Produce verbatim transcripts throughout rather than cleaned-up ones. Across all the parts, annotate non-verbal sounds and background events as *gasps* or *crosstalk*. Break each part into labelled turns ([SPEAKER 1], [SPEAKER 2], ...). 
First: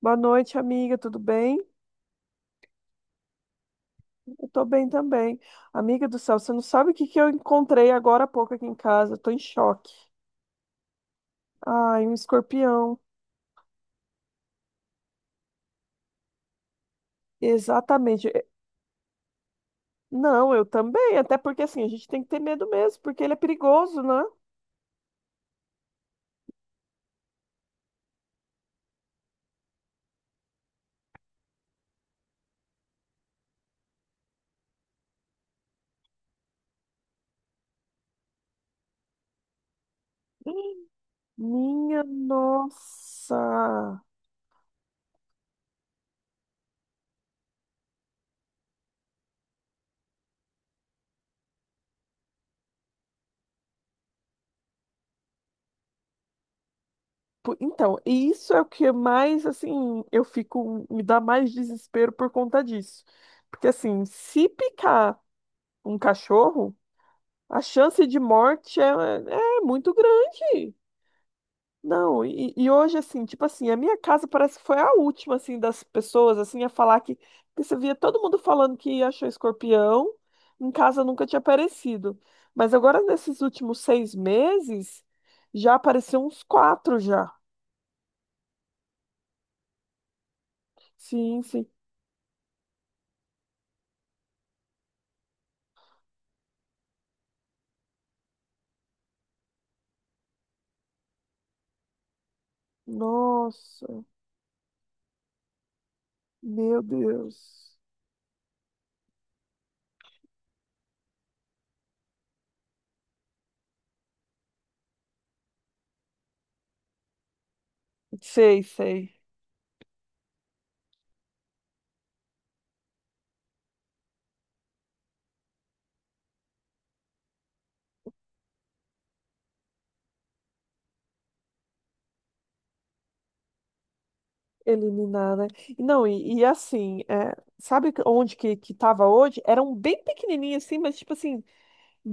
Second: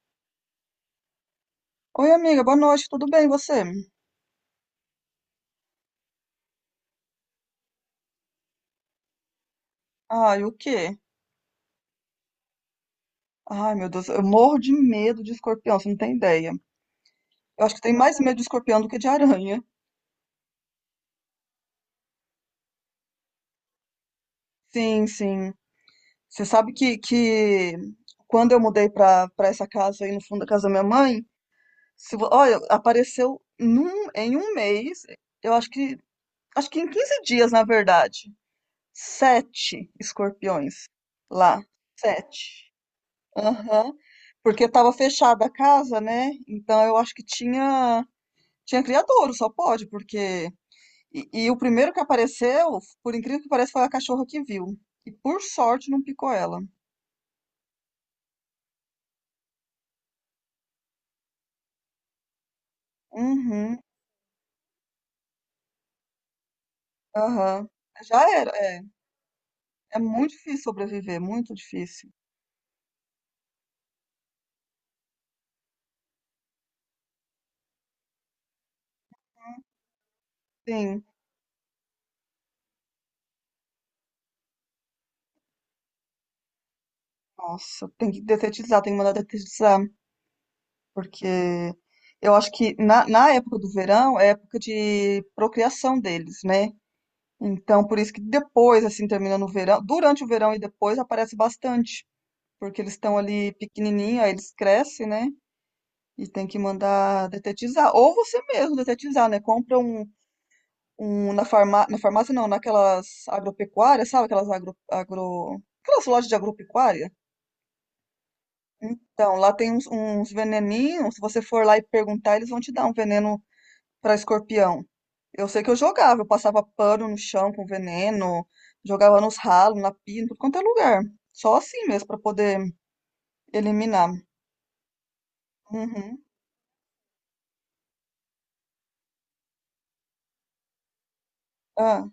[SPEAKER 1] Boa noite, amiga, tudo bem?
[SPEAKER 2] Oi, amiga, boa noite, tudo bem, e você?
[SPEAKER 1] Eu tô bem também. Amiga do céu, você não sabe o que que eu encontrei agora há pouco aqui em casa? Eu tô em choque.
[SPEAKER 2] Ai, o quê?
[SPEAKER 1] Ai, um escorpião.
[SPEAKER 2] Ai, meu Deus, eu morro de medo de escorpião, você não tem ideia. Eu acho que tem mais
[SPEAKER 1] Exatamente.
[SPEAKER 2] medo de
[SPEAKER 1] É-
[SPEAKER 2] escorpião do que de aranha.
[SPEAKER 1] Não, eu também, até porque assim, a gente tem que ter medo mesmo, porque ele é perigoso, né?
[SPEAKER 2] Sim, sim. Você sabe que, que quando eu mudei pra, pra essa casa aí no fundo da casa da minha mãe, se, vo- olha, apareceu num, em um mês, eu acho que, acho que em quinze dias, na verdade, sete escorpiões
[SPEAKER 1] *gasps*
[SPEAKER 2] lá.
[SPEAKER 1] Minha
[SPEAKER 2] Sete. Aham.
[SPEAKER 1] nossa.
[SPEAKER 2] Porque estava fechada a casa, né? Então eu acho que tinha tinha criadouro, só pode, porque e, e o primeiro que apareceu, por incrível que pareça, foi a cachorra que viu. E por sorte não picou ela.
[SPEAKER 1] Po- Então, e isso é o que mais, assim, eu fico, me dá mais desespero por conta disso. Porque
[SPEAKER 2] Uhum.
[SPEAKER 1] assim, se picar um cachorro. A
[SPEAKER 2] Aham.
[SPEAKER 1] chance de
[SPEAKER 2] Já era,
[SPEAKER 1] morte
[SPEAKER 2] é.
[SPEAKER 1] é, é muito
[SPEAKER 2] É muito difícil
[SPEAKER 1] grande.
[SPEAKER 2] sobreviver, muito difícil.
[SPEAKER 1] Não, e, e hoje, assim, tipo assim, a minha casa parece que foi a última, assim, das pessoas, assim, a falar que, que você via todo mundo falando que achou escorpião, em
[SPEAKER 2] Sim.
[SPEAKER 1] casa nunca tinha aparecido. Mas agora, nesses últimos seis meses, já apareceu uns quatro já.
[SPEAKER 2] Nossa, tem que detetizar, tem que mandar detetizar, porque
[SPEAKER 1] Sim, sim.
[SPEAKER 2] eu acho que na, na época do verão é época de procriação deles, né? Então, por isso que depois, assim, terminando o verão, durante o verão e depois aparece bastante, porque eles estão ali
[SPEAKER 1] Nossa,
[SPEAKER 2] pequenininho, aí eles crescem, né? E tem que
[SPEAKER 1] meu
[SPEAKER 2] mandar
[SPEAKER 1] Deus.
[SPEAKER 2] detetizar. Ou você mesmo detetizar, né? Compra um, um na farmá na farmácia, não, naquelas agropecuárias, sabe? Aquelas agro, agro... Aquelas lojas de agropecuária.
[SPEAKER 1] Sei, sei.
[SPEAKER 2] Então, lá tem uns, uns veneninhos. Se você for lá e perguntar, eles vão te dar um veneno pra escorpião. Eu sei que eu jogava, eu passava pano no chão com veneno, jogava nos ralos, na pia, em tudo quanto é lugar. Só assim mesmo, pra poder eliminar.
[SPEAKER 1] Eliminada. E Não,
[SPEAKER 2] Uhum.
[SPEAKER 1] e, e assim, é, sabe que- onde que, que tava hoje? Eram bem pequenininhos assim, mas tipo assim,
[SPEAKER 2] Ah,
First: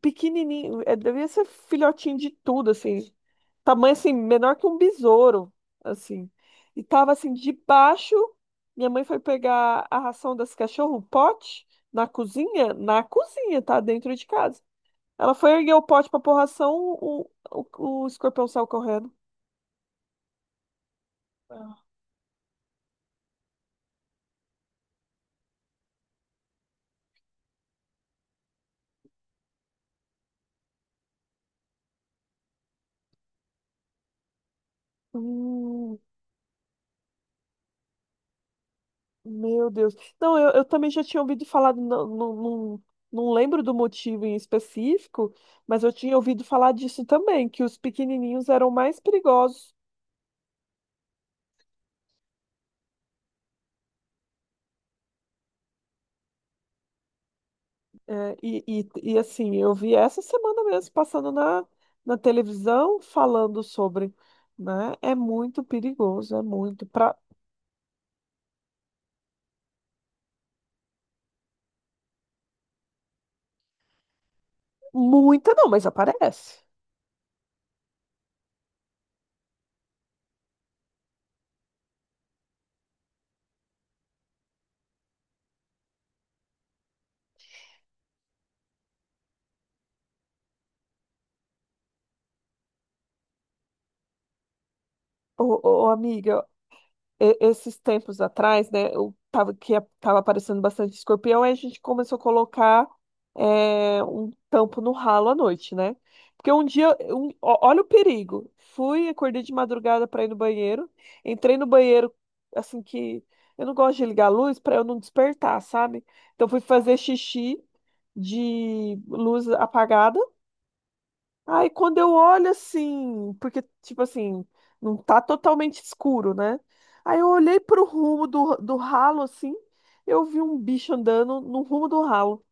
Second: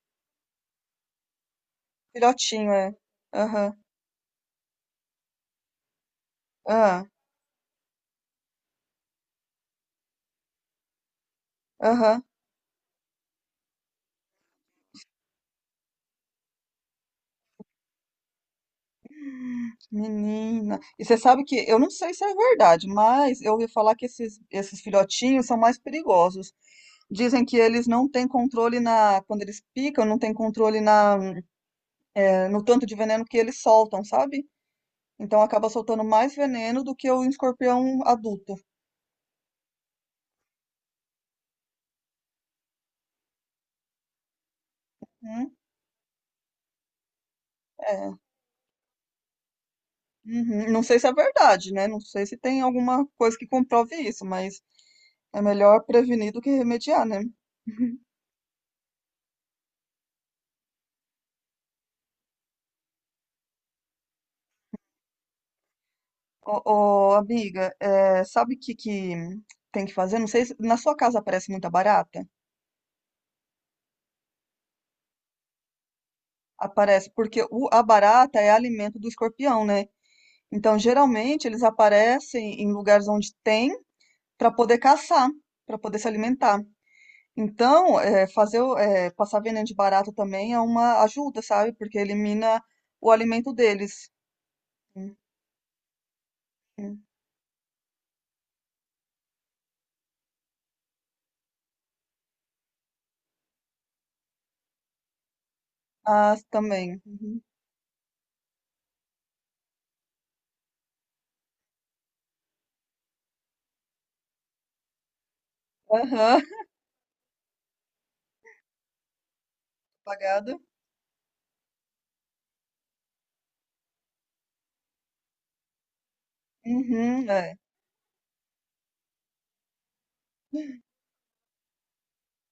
[SPEAKER 1] pequenininho, é, devia ser filhotinho de tudo,
[SPEAKER 2] filhotinho, é.
[SPEAKER 1] assim.
[SPEAKER 2] Aham,
[SPEAKER 1] Tamanho assim, menor que um besouro, assim. E
[SPEAKER 2] ah,
[SPEAKER 1] tava assim, debaixo, minha mãe foi pegar a ração das cachorras, o pote, na
[SPEAKER 2] aham.
[SPEAKER 1] cozinha, na cozinha, tá? Dentro de casa. Ela foi erguer o pote pra pôr ração, o, o, o escorpião saiu correndo.
[SPEAKER 2] Menina. E você sabe que, eu não sei se é verdade, mas eu ouvi falar que esses, esses filhotinhos são mais perigosos. Dizem que eles não têm controle na, quando eles picam, não têm controle na, eh, no tanto de veneno que eles soltam, sabe? Então acaba soltando mais veneno do que o escorpião adulto.
[SPEAKER 1] Meu Deus. Não, eu, eu também já tinha ouvido falar, não, não, não, não lembro do motivo em específico,
[SPEAKER 2] Hum,
[SPEAKER 1] mas eu tinha ouvido falar disso também, que os
[SPEAKER 2] é.
[SPEAKER 1] pequenininhos eram mais perigosos.
[SPEAKER 2] Uhum. Não sei se é verdade, né? Não sei se tem alguma coisa que comprove isso, mas é melhor prevenir do que remediar, né? *laughs*
[SPEAKER 1] É, e, e, e assim, eu vi essa semana mesmo, passando na, na televisão, falando sobre, né? É muito perigoso, é
[SPEAKER 2] Ô,
[SPEAKER 1] muito,
[SPEAKER 2] ô,
[SPEAKER 1] pra
[SPEAKER 2] amiga, é, sabe o que, que tem que fazer? Não sei se na sua casa aparece muita barata.
[SPEAKER 1] muita não, mas aparece.
[SPEAKER 2] Aparece, porque o- a barata é alimento do escorpião, né? Então, geralmente, eles aparecem em lugares onde tem para poder caçar, para poder se alimentar. Então, é, fazer, o- é, passar veneno de barata também é uma ajuda, sabe? Porque elimina o alimento deles. Hum,
[SPEAKER 1] Ô, ô, amiga,
[SPEAKER 2] hum.
[SPEAKER 1] e- esses tempos atrás, né, eu tava, que estava aparecendo bastante escorpião, aí a gente começou a colocar é, um tampo no ralo à noite, né?
[SPEAKER 2] Ah,
[SPEAKER 1] Porque um dia,
[SPEAKER 2] também.
[SPEAKER 1] um-
[SPEAKER 2] Uhum.
[SPEAKER 1] ó- olha o perigo. Fui, acordei de madrugada para ir no banheiro, entrei no banheiro, assim que eu não gosto de ligar a luz para eu não despertar, sabe?
[SPEAKER 2] Aham.
[SPEAKER 1] Então fui
[SPEAKER 2] *laughs*
[SPEAKER 1] fazer xixi de luz apagada.
[SPEAKER 2] Apagada.
[SPEAKER 1] Aí quando eu olho assim, porque, tipo assim, não tá totalmente escuro, né? Aí
[SPEAKER 2] Uhum,
[SPEAKER 1] eu
[SPEAKER 2] é.
[SPEAKER 1] olhei pro rumo do, do ralo, assim, eu vi um bicho andando no rumo do ralo.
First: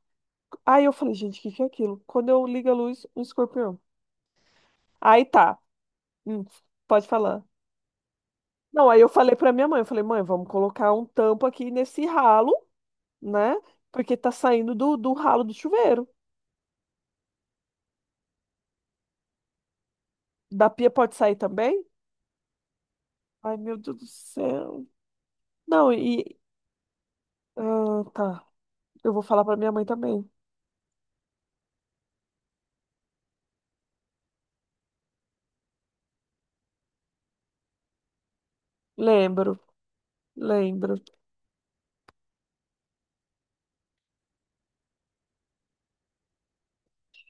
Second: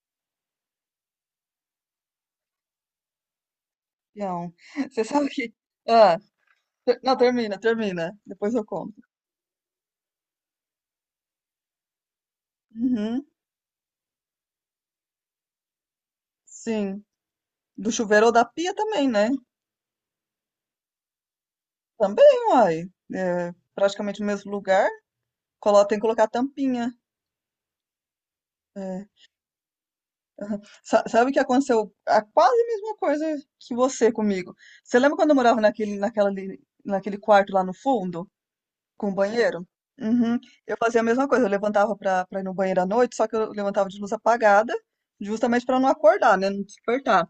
[SPEAKER 1] Aí eu falei, gente, o que que é aquilo? Quando eu ligo a luz, um escorpião.
[SPEAKER 2] Não. *laughs* Você
[SPEAKER 1] Aí
[SPEAKER 2] sabe que.
[SPEAKER 1] tá,
[SPEAKER 2] Ah,
[SPEAKER 1] hum,
[SPEAKER 2] ter-
[SPEAKER 1] pode
[SPEAKER 2] não,
[SPEAKER 1] falar.
[SPEAKER 2] termina, termina. Depois eu
[SPEAKER 1] Não,
[SPEAKER 2] conto.
[SPEAKER 1] aí eu falei pra minha mãe, eu falei, mãe, vamos colocar um tampo aqui nesse ralo,
[SPEAKER 2] Uhum,
[SPEAKER 1] né? Porque tá saindo do, do ralo do chuveiro.
[SPEAKER 2] sim. Do chuveiro ou da pia também, né?
[SPEAKER 1] Da pia pode sair também?
[SPEAKER 2] Também, uai. É,
[SPEAKER 1] Ai, meu Deus do
[SPEAKER 2] praticamente no mesmo
[SPEAKER 1] céu.
[SPEAKER 2] lugar. Colo-
[SPEAKER 1] Não,
[SPEAKER 2] Tem que colocar
[SPEAKER 1] e...
[SPEAKER 2] tampinha.
[SPEAKER 1] Ah, tá.
[SPEAKER 2] É.
[SPEAKER 1] Eu vou falar pra minha mãe também.
[SPEAKER 2] Aham. Sa- Sabe o que aconteceu? A quase mesma coisa que você comigo. Você lembra quando eu morava naquele, naquela, ali- naquele quarto lá no fundo, com o
[SPEAKER 1] Lembro,
[SPEAKER 2] banheiro? Uhum. Eu
[SPEAKER 1] lembro.
[SPEAKER 2] fazia a mesma coisa. Eu levantava pra, pra ir no banheiro à noite, só que eu levantava de luz apagada, justamente pra não acordar, né? Não despertar.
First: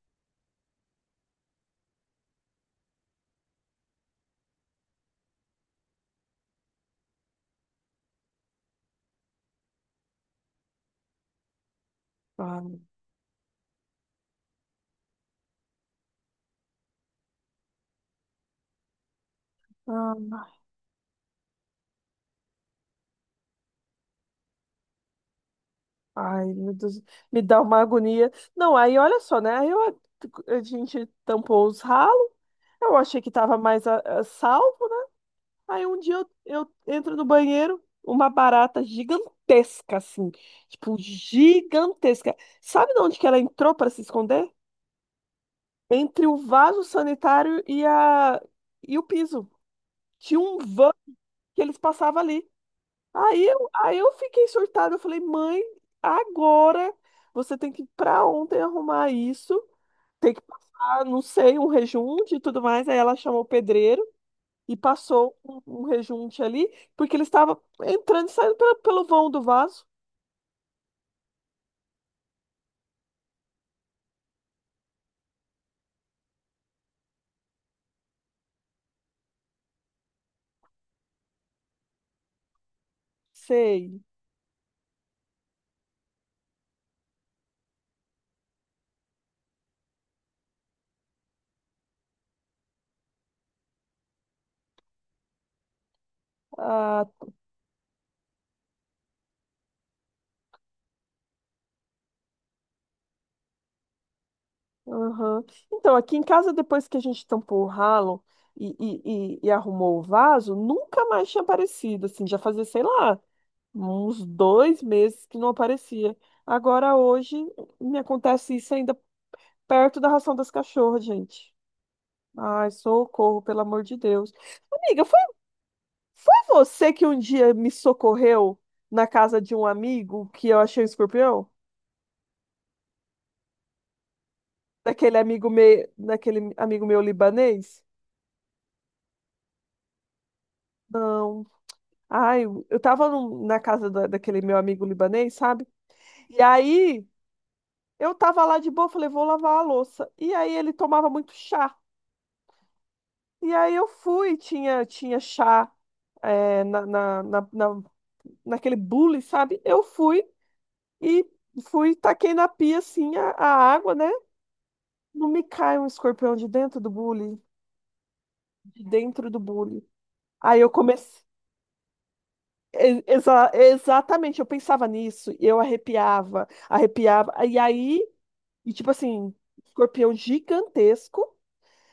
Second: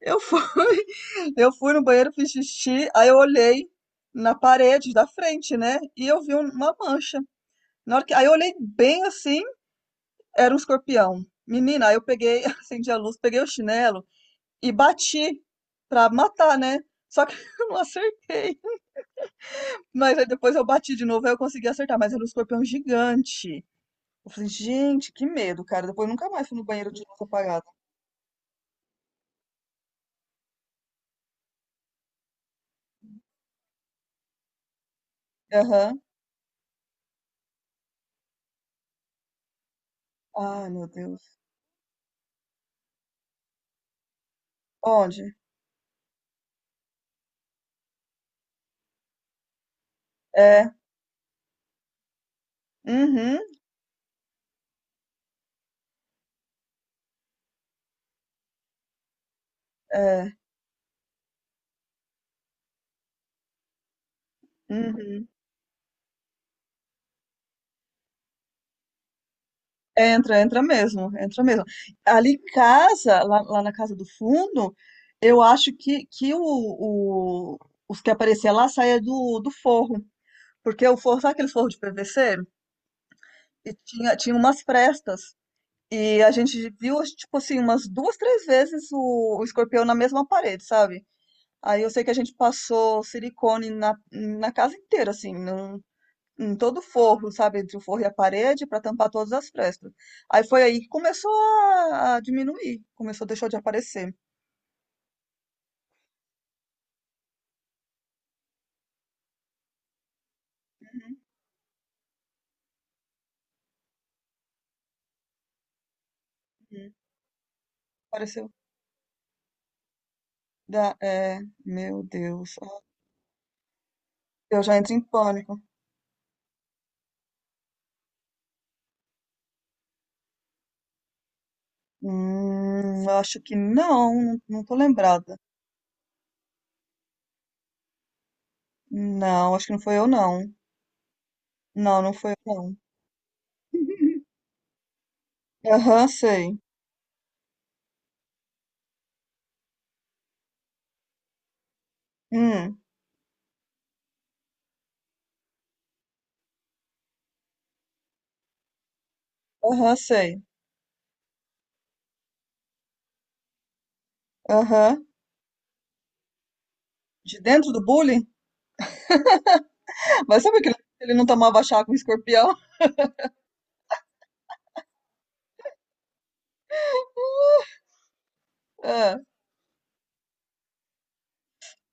[SPEAKER 2] Eu fui, *laughs* eu fui no banheiro, fiz xixi, aí eu olhei na parede da frente, né? E eu vi um- uma mancha. Na hora que, aí eu olhei bem assim, era um escorpião. Menina, aí eu peguei, *laughs*
[SPEAKER 1] Ah,
[SPEAKER 2] acendi a luz, peguei o chinelo e bati pra matar, né. Só que *laughs* eu não acertei. Mas aí
[SPEAKER 1] ah,
[SPEAKER 2] depois eu bati de novo, aí eu consegui acertar, mas era um escorpião gigante. Eu falei: "Gente, que medo, cara". Depois eu nunca
[SPEAKER 1] ai,
[SPEAKER 2] mais fui no
[SPEAKER 1] meu
[SPEAKER 2] banheiro de
[SPEAKER 1] Deus.
[SPEAKER 2] luz
[SPEAKER 1] Me dá
[SPEAKER 2] apagada.
[SPEAKER 1] uma agonia. Não, aí olha só, né? Aí eu- a gente tampou os ralos. Eu achei que tava mais a- a salvo, né? Aí um
[SPEAKER 2] Aham.
[SPEAKER 1] dia eu, eu entro no banheiro, uma barata gigantesca, assim.
[SPEAKER 2] Ai, meu
[SPEAKER 1] Tipo,
[SPEAKER 2] Deus.
[SPEAKER 1] gigantesca. Sabe de onde que ela entrou para se esconder?
[SPEAKER 2] Onde?
[SPEAKER 1] Entre o vaso sanitário e, a, e o piso. Tinha um
[SPEAKER 2] É.
[SPEAKER 1] van que eles passavam ali.
[SPEAKER 2] Uhum.
[SPEAKER 1] Aí eu, aí eu fiquei surtada, eu falei, mãe, agora você tem que ir pra ontem arrumar isso,
[SPEAKER 2] É.
[SPEAKER 1] tem que passar, não sei, um rejunte e tudo mais. Aí ela chamou o pedreiro e
[SPEAKER 2] Uhum.
[SPEAKER 1] passou um, um rejunte ali, porque ele estava entrando e saindo pelo, pelo vão do vaso.
[SPEAKER 2] Entra, entra mesmo, entra mesmo. Ali em casa, lá lá na casa do fundo, eu acho que que o o os que aparecia lá saía do do forro, porque o forro sabe aqueles forro de P V C? E
[SPEAKER 1] Sei.
[SPEAKER 2] tinha, tinha umas frestas. E a gente viu, acho, tipo assim, umas duas, três vezes o, o escorpião na mesma parede, sabe? Aí eu sei que a gente passou silicone na, na casa inteira, assim, num, em todo o
[SPEAKER 1] Ah,
[SPEAKER 2] forro, sabe? Entre o forro e a parede, para tampar todas as frestas. Aí foi aí que começou a, a diminuir, começou, deixou de aparecer.
[SPEAKER 1] aham. Então, aqui em casa, depois que a gente tampou o ralo e, e, e, e arrumou o vaso, nunca
[SPEAKER 2] Uhum,
[SPEAKER 1] mais tinha aparecido, assim, já fazia, sei lá. Uns dois meses que não aparecia.
[SPEAKER 2] uhum.
[SPEAKER 1] Agora hoje me
[SPEAKER 2] Apareceu.
[SPEAKER 1] acontece isso ainda perto da ração das
[SPEAKER 2] Da,
[SPEAKER 1] cachorras,
[SPEAKER 2] é,
[SPEAKER 1] gente.
[SPEAKER 2] meu Deus.
[SPEAKER 1] Ai, socorro, pelo amor de Deus.
[SPEAKER 2] Eu já entro em
[SPEAKER 1] Amiga, foi,
[SPEAKER 2] pânico.
[SPEAKER 1] foi você que um dia me socorreu na casa de um amigo que eu achei um escorpião?
[SPEAKER 2] Hum, eu acho que não, não não tô
[SPEAKER 1] Daquele
[SPEAKER 2] lembrada.
[SPEAKER 1] amigo meu, daquele amigo meu libanês?
[SPEAKER 2] Não, acho que não foi eu não.
[SPEAKER 1] Não.
[SPEAKER 2] Não, não foi
[SPEAKER 1] Ai,
[SPEAKER 2] eu
[SPEAKER 1] eu
[SPEAKER 2] não.
[SPEAKER 1] eu tava num- na casa da- daquele meu amigo libanês, sabe?
[SPEAKER 2] Aham,
[SPEAKER 1] E
[SPEAKER 2] sei.
[SPEAKER 1] aí eu tava lá de boa, falei, vou lavar a louça. E aí ele tomava muito chá.
[SPEAKER 2] Hum,
[SPEAKER 1] E aí eu fui, tinha, tinha chá é, na, na, na, na- naquele bule, sabe? Eu
[SPEAKER 2] aham,
[SPEAKER 1] fui
[SPEAKER 2] sei.
[SPEAKER 1] e fui, taquei na pia assim a, a água, né?
[SPEAKER 2] Aham.
[SPEAKER 1] Não me cai um escorpião de dentro do
[SPEAKER 2] De
[SPEAKER 1] bule,
[SPEAKER 2] dentro do bullying?
[SPEAKER 1] de dentro do bule.
[SPEAKER 2] *laughs* Mas
[SPEAKER 1] Aí
[SPEAKER 2] sabe que
[SPEAKER 1] eu
[SPEAKER 2] ele ele
[SPEAKER 1] comecei.
[SPEAKER 2] não tomava chá com escorpião?
[SPEAKER 1] e- exa- exatamente, eu pensava nisso, e eu arrepiava, arrepiava,
[SPEAKER 2] *laughs*
[SPEAKER 1] e aí, e tipo
[SPEAKER 2] Ah,
[SPEAKER 1] assim, escorpião gigantesco,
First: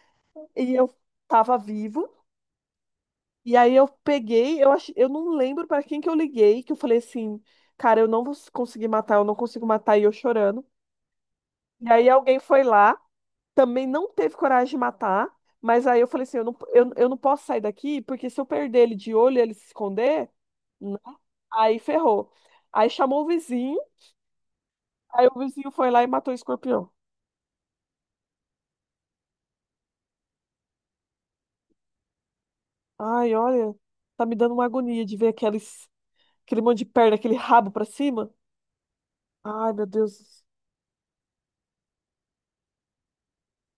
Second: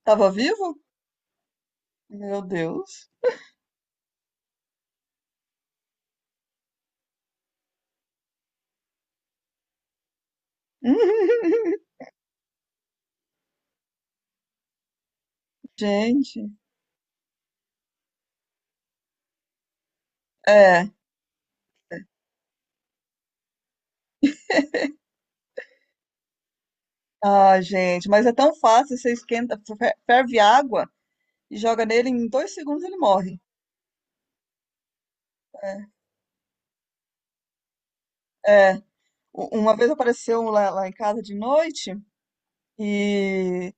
[SPEAKER 2] tava
[SPEAKER 1] e
[SPEAKER 2] vivo?
[SPEAKER 1] eu tava vivo.
[SPEAKER 2] Meu Deus.
[SPEAKER 1] E aí eu peguei, eu acho, eu não lembro pra quem que eu liguei, que eu falei assim, cara, eu não vou conseguir matar, eu não consigo matar, e eu chorando.
[SPEAKER 2] *laughs*
[SPEAKER 1] E aí alguém foi lá, também não teve coragem de matar, mas aí eu falei assim, eu
[SPEAKER 2] Gente,
[SPEAKER 1] não, eu, eu não posso sair daqui, porque se eu perder ele de olho e ele se esconder,
[SPEAKER 2] é.
[SPEAKER 1] né? Aí ferrou. Aí chamou o vizinho, aí o vizinho foi lá e matou o escorpião.
[SPEAKER 2] Ah, gente, mas é tão fácil, você esquenta, fer- ferve água e joga nele, em dois segundos ele
[SPEAKER 1] Ai,
[SPEAKER 2] morre.
[SPEAKER 1] olha, tá me dando uma agonia de ver
[SPEAKER 2] É,
[SPEAKER 1] aqueles, aquele monte de perna, aquele rabo pra cima.
[SPEAKER 2] é. u-
[SPEAKER 1] Ai,
[SPEAKER 2] uma
[SPEAKER 1] meu
[SPEAKER 2] vez apareceu
[SPEAKER 1] Deus.
[SPEAKER 2] um lá, lá em casa de noite e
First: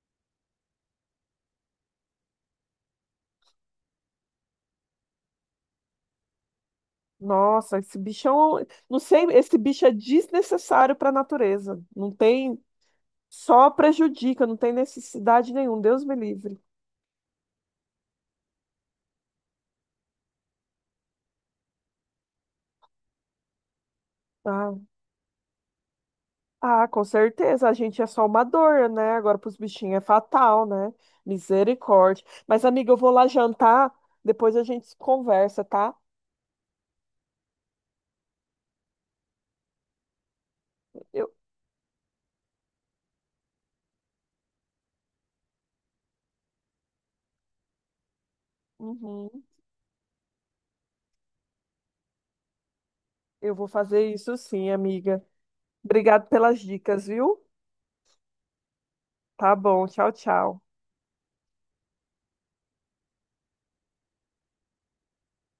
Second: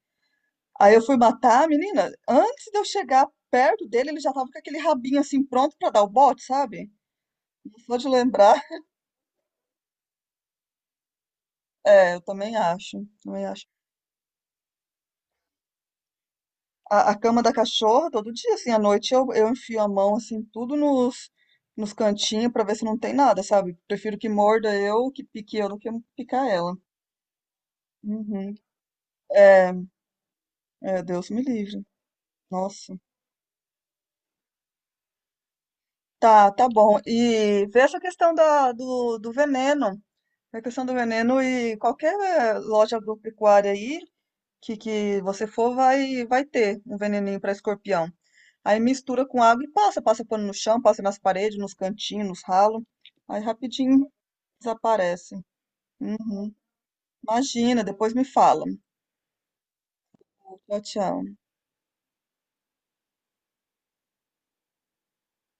[SPEAKER 2] aí eu fui matar a menina. Antes de eu chegar perto dele, ele já tava com aquele rabinho assim pronto pra dar o bote, sabe?
[SPEAKER 1] Nossa,
[SPEAKER 2] Só
[SPEAKER 1] esse
[SPEAKER 2] de
[SPEAKER 1] bicho é
[SPEAKER 2] lembrar,
[SPEAKER 1] um...
[SPEAKER 2] *laughs*
[SPEAKER 1] Não sei, esse bicho é desnecessário para a natureza. Não
[SPEAKER 2] é, eu também
[SPEAKER 1] tem...
[SPEAKER 2] acho, também acho.
[SPEAKER 1] Só prejudica, não tem necessidade nenhuma. Deus me livre.
[SPEAKER 2] A, a cama da cachorra, todo dia, assim, à noite eu, eu enfio a mão, assim, tudo nos, nos cantinhos pra ver se não tem nada, sabe? Prefiro que
[SPEAKER 1] Ah,
[SPEAKER 2] morda eu, que pique eu, do que picar ela.
[SPEAKER 1] ah, com certeza. A gente é só uma
[SPEAKER 2] Uhum.
[SPEAKER 1] dor, né? Agora para os
[SPEAKER 2] É,
[SPEAKER 1] bichinhos é fatal, né?
[SPEAKER 2] é, Deus me livre.
[SPEAKER 1] Misericórdia. Mas, amiga,
[SPEAKER 2] Nossa.
[SPEAKER 1] eu vou lá jantar. Depois a gente conversa, tá?
[SPEAKER 2] Tá, tá bom. E veja a questão da, do, do veneno. A questão do
[SPEAKER 1] Eu,
[SPEAKER 2] veneno e qualquer eh, loja agropecuária aí que, que você for vai, vai ter um veneninho para escorpião. Aí mistura com
[SPEAKER 1] uhum.
[SPEAKER 2] água e passa, passa pano no chão, passa nas paredes, nos cantinhos, nos ralos. Aí
[SPEAKER 1] Eu vou
[SPEAKER 2] rapidinho
[SPEAKER 1] fazer isso sim, amiga.
[SPEAKER 2] desaparece.
[SPEAKER 1] Obrigado
[SPEAKER 2] Uhum.
[SPEAKER 1] pelas dicas, viu?
[SPEAKER 2] Imagina, depois me fala.
[SPEAKER 1] Tá bom. Tchau, tchau.
[SPEAKER 2] Tchau, tchau.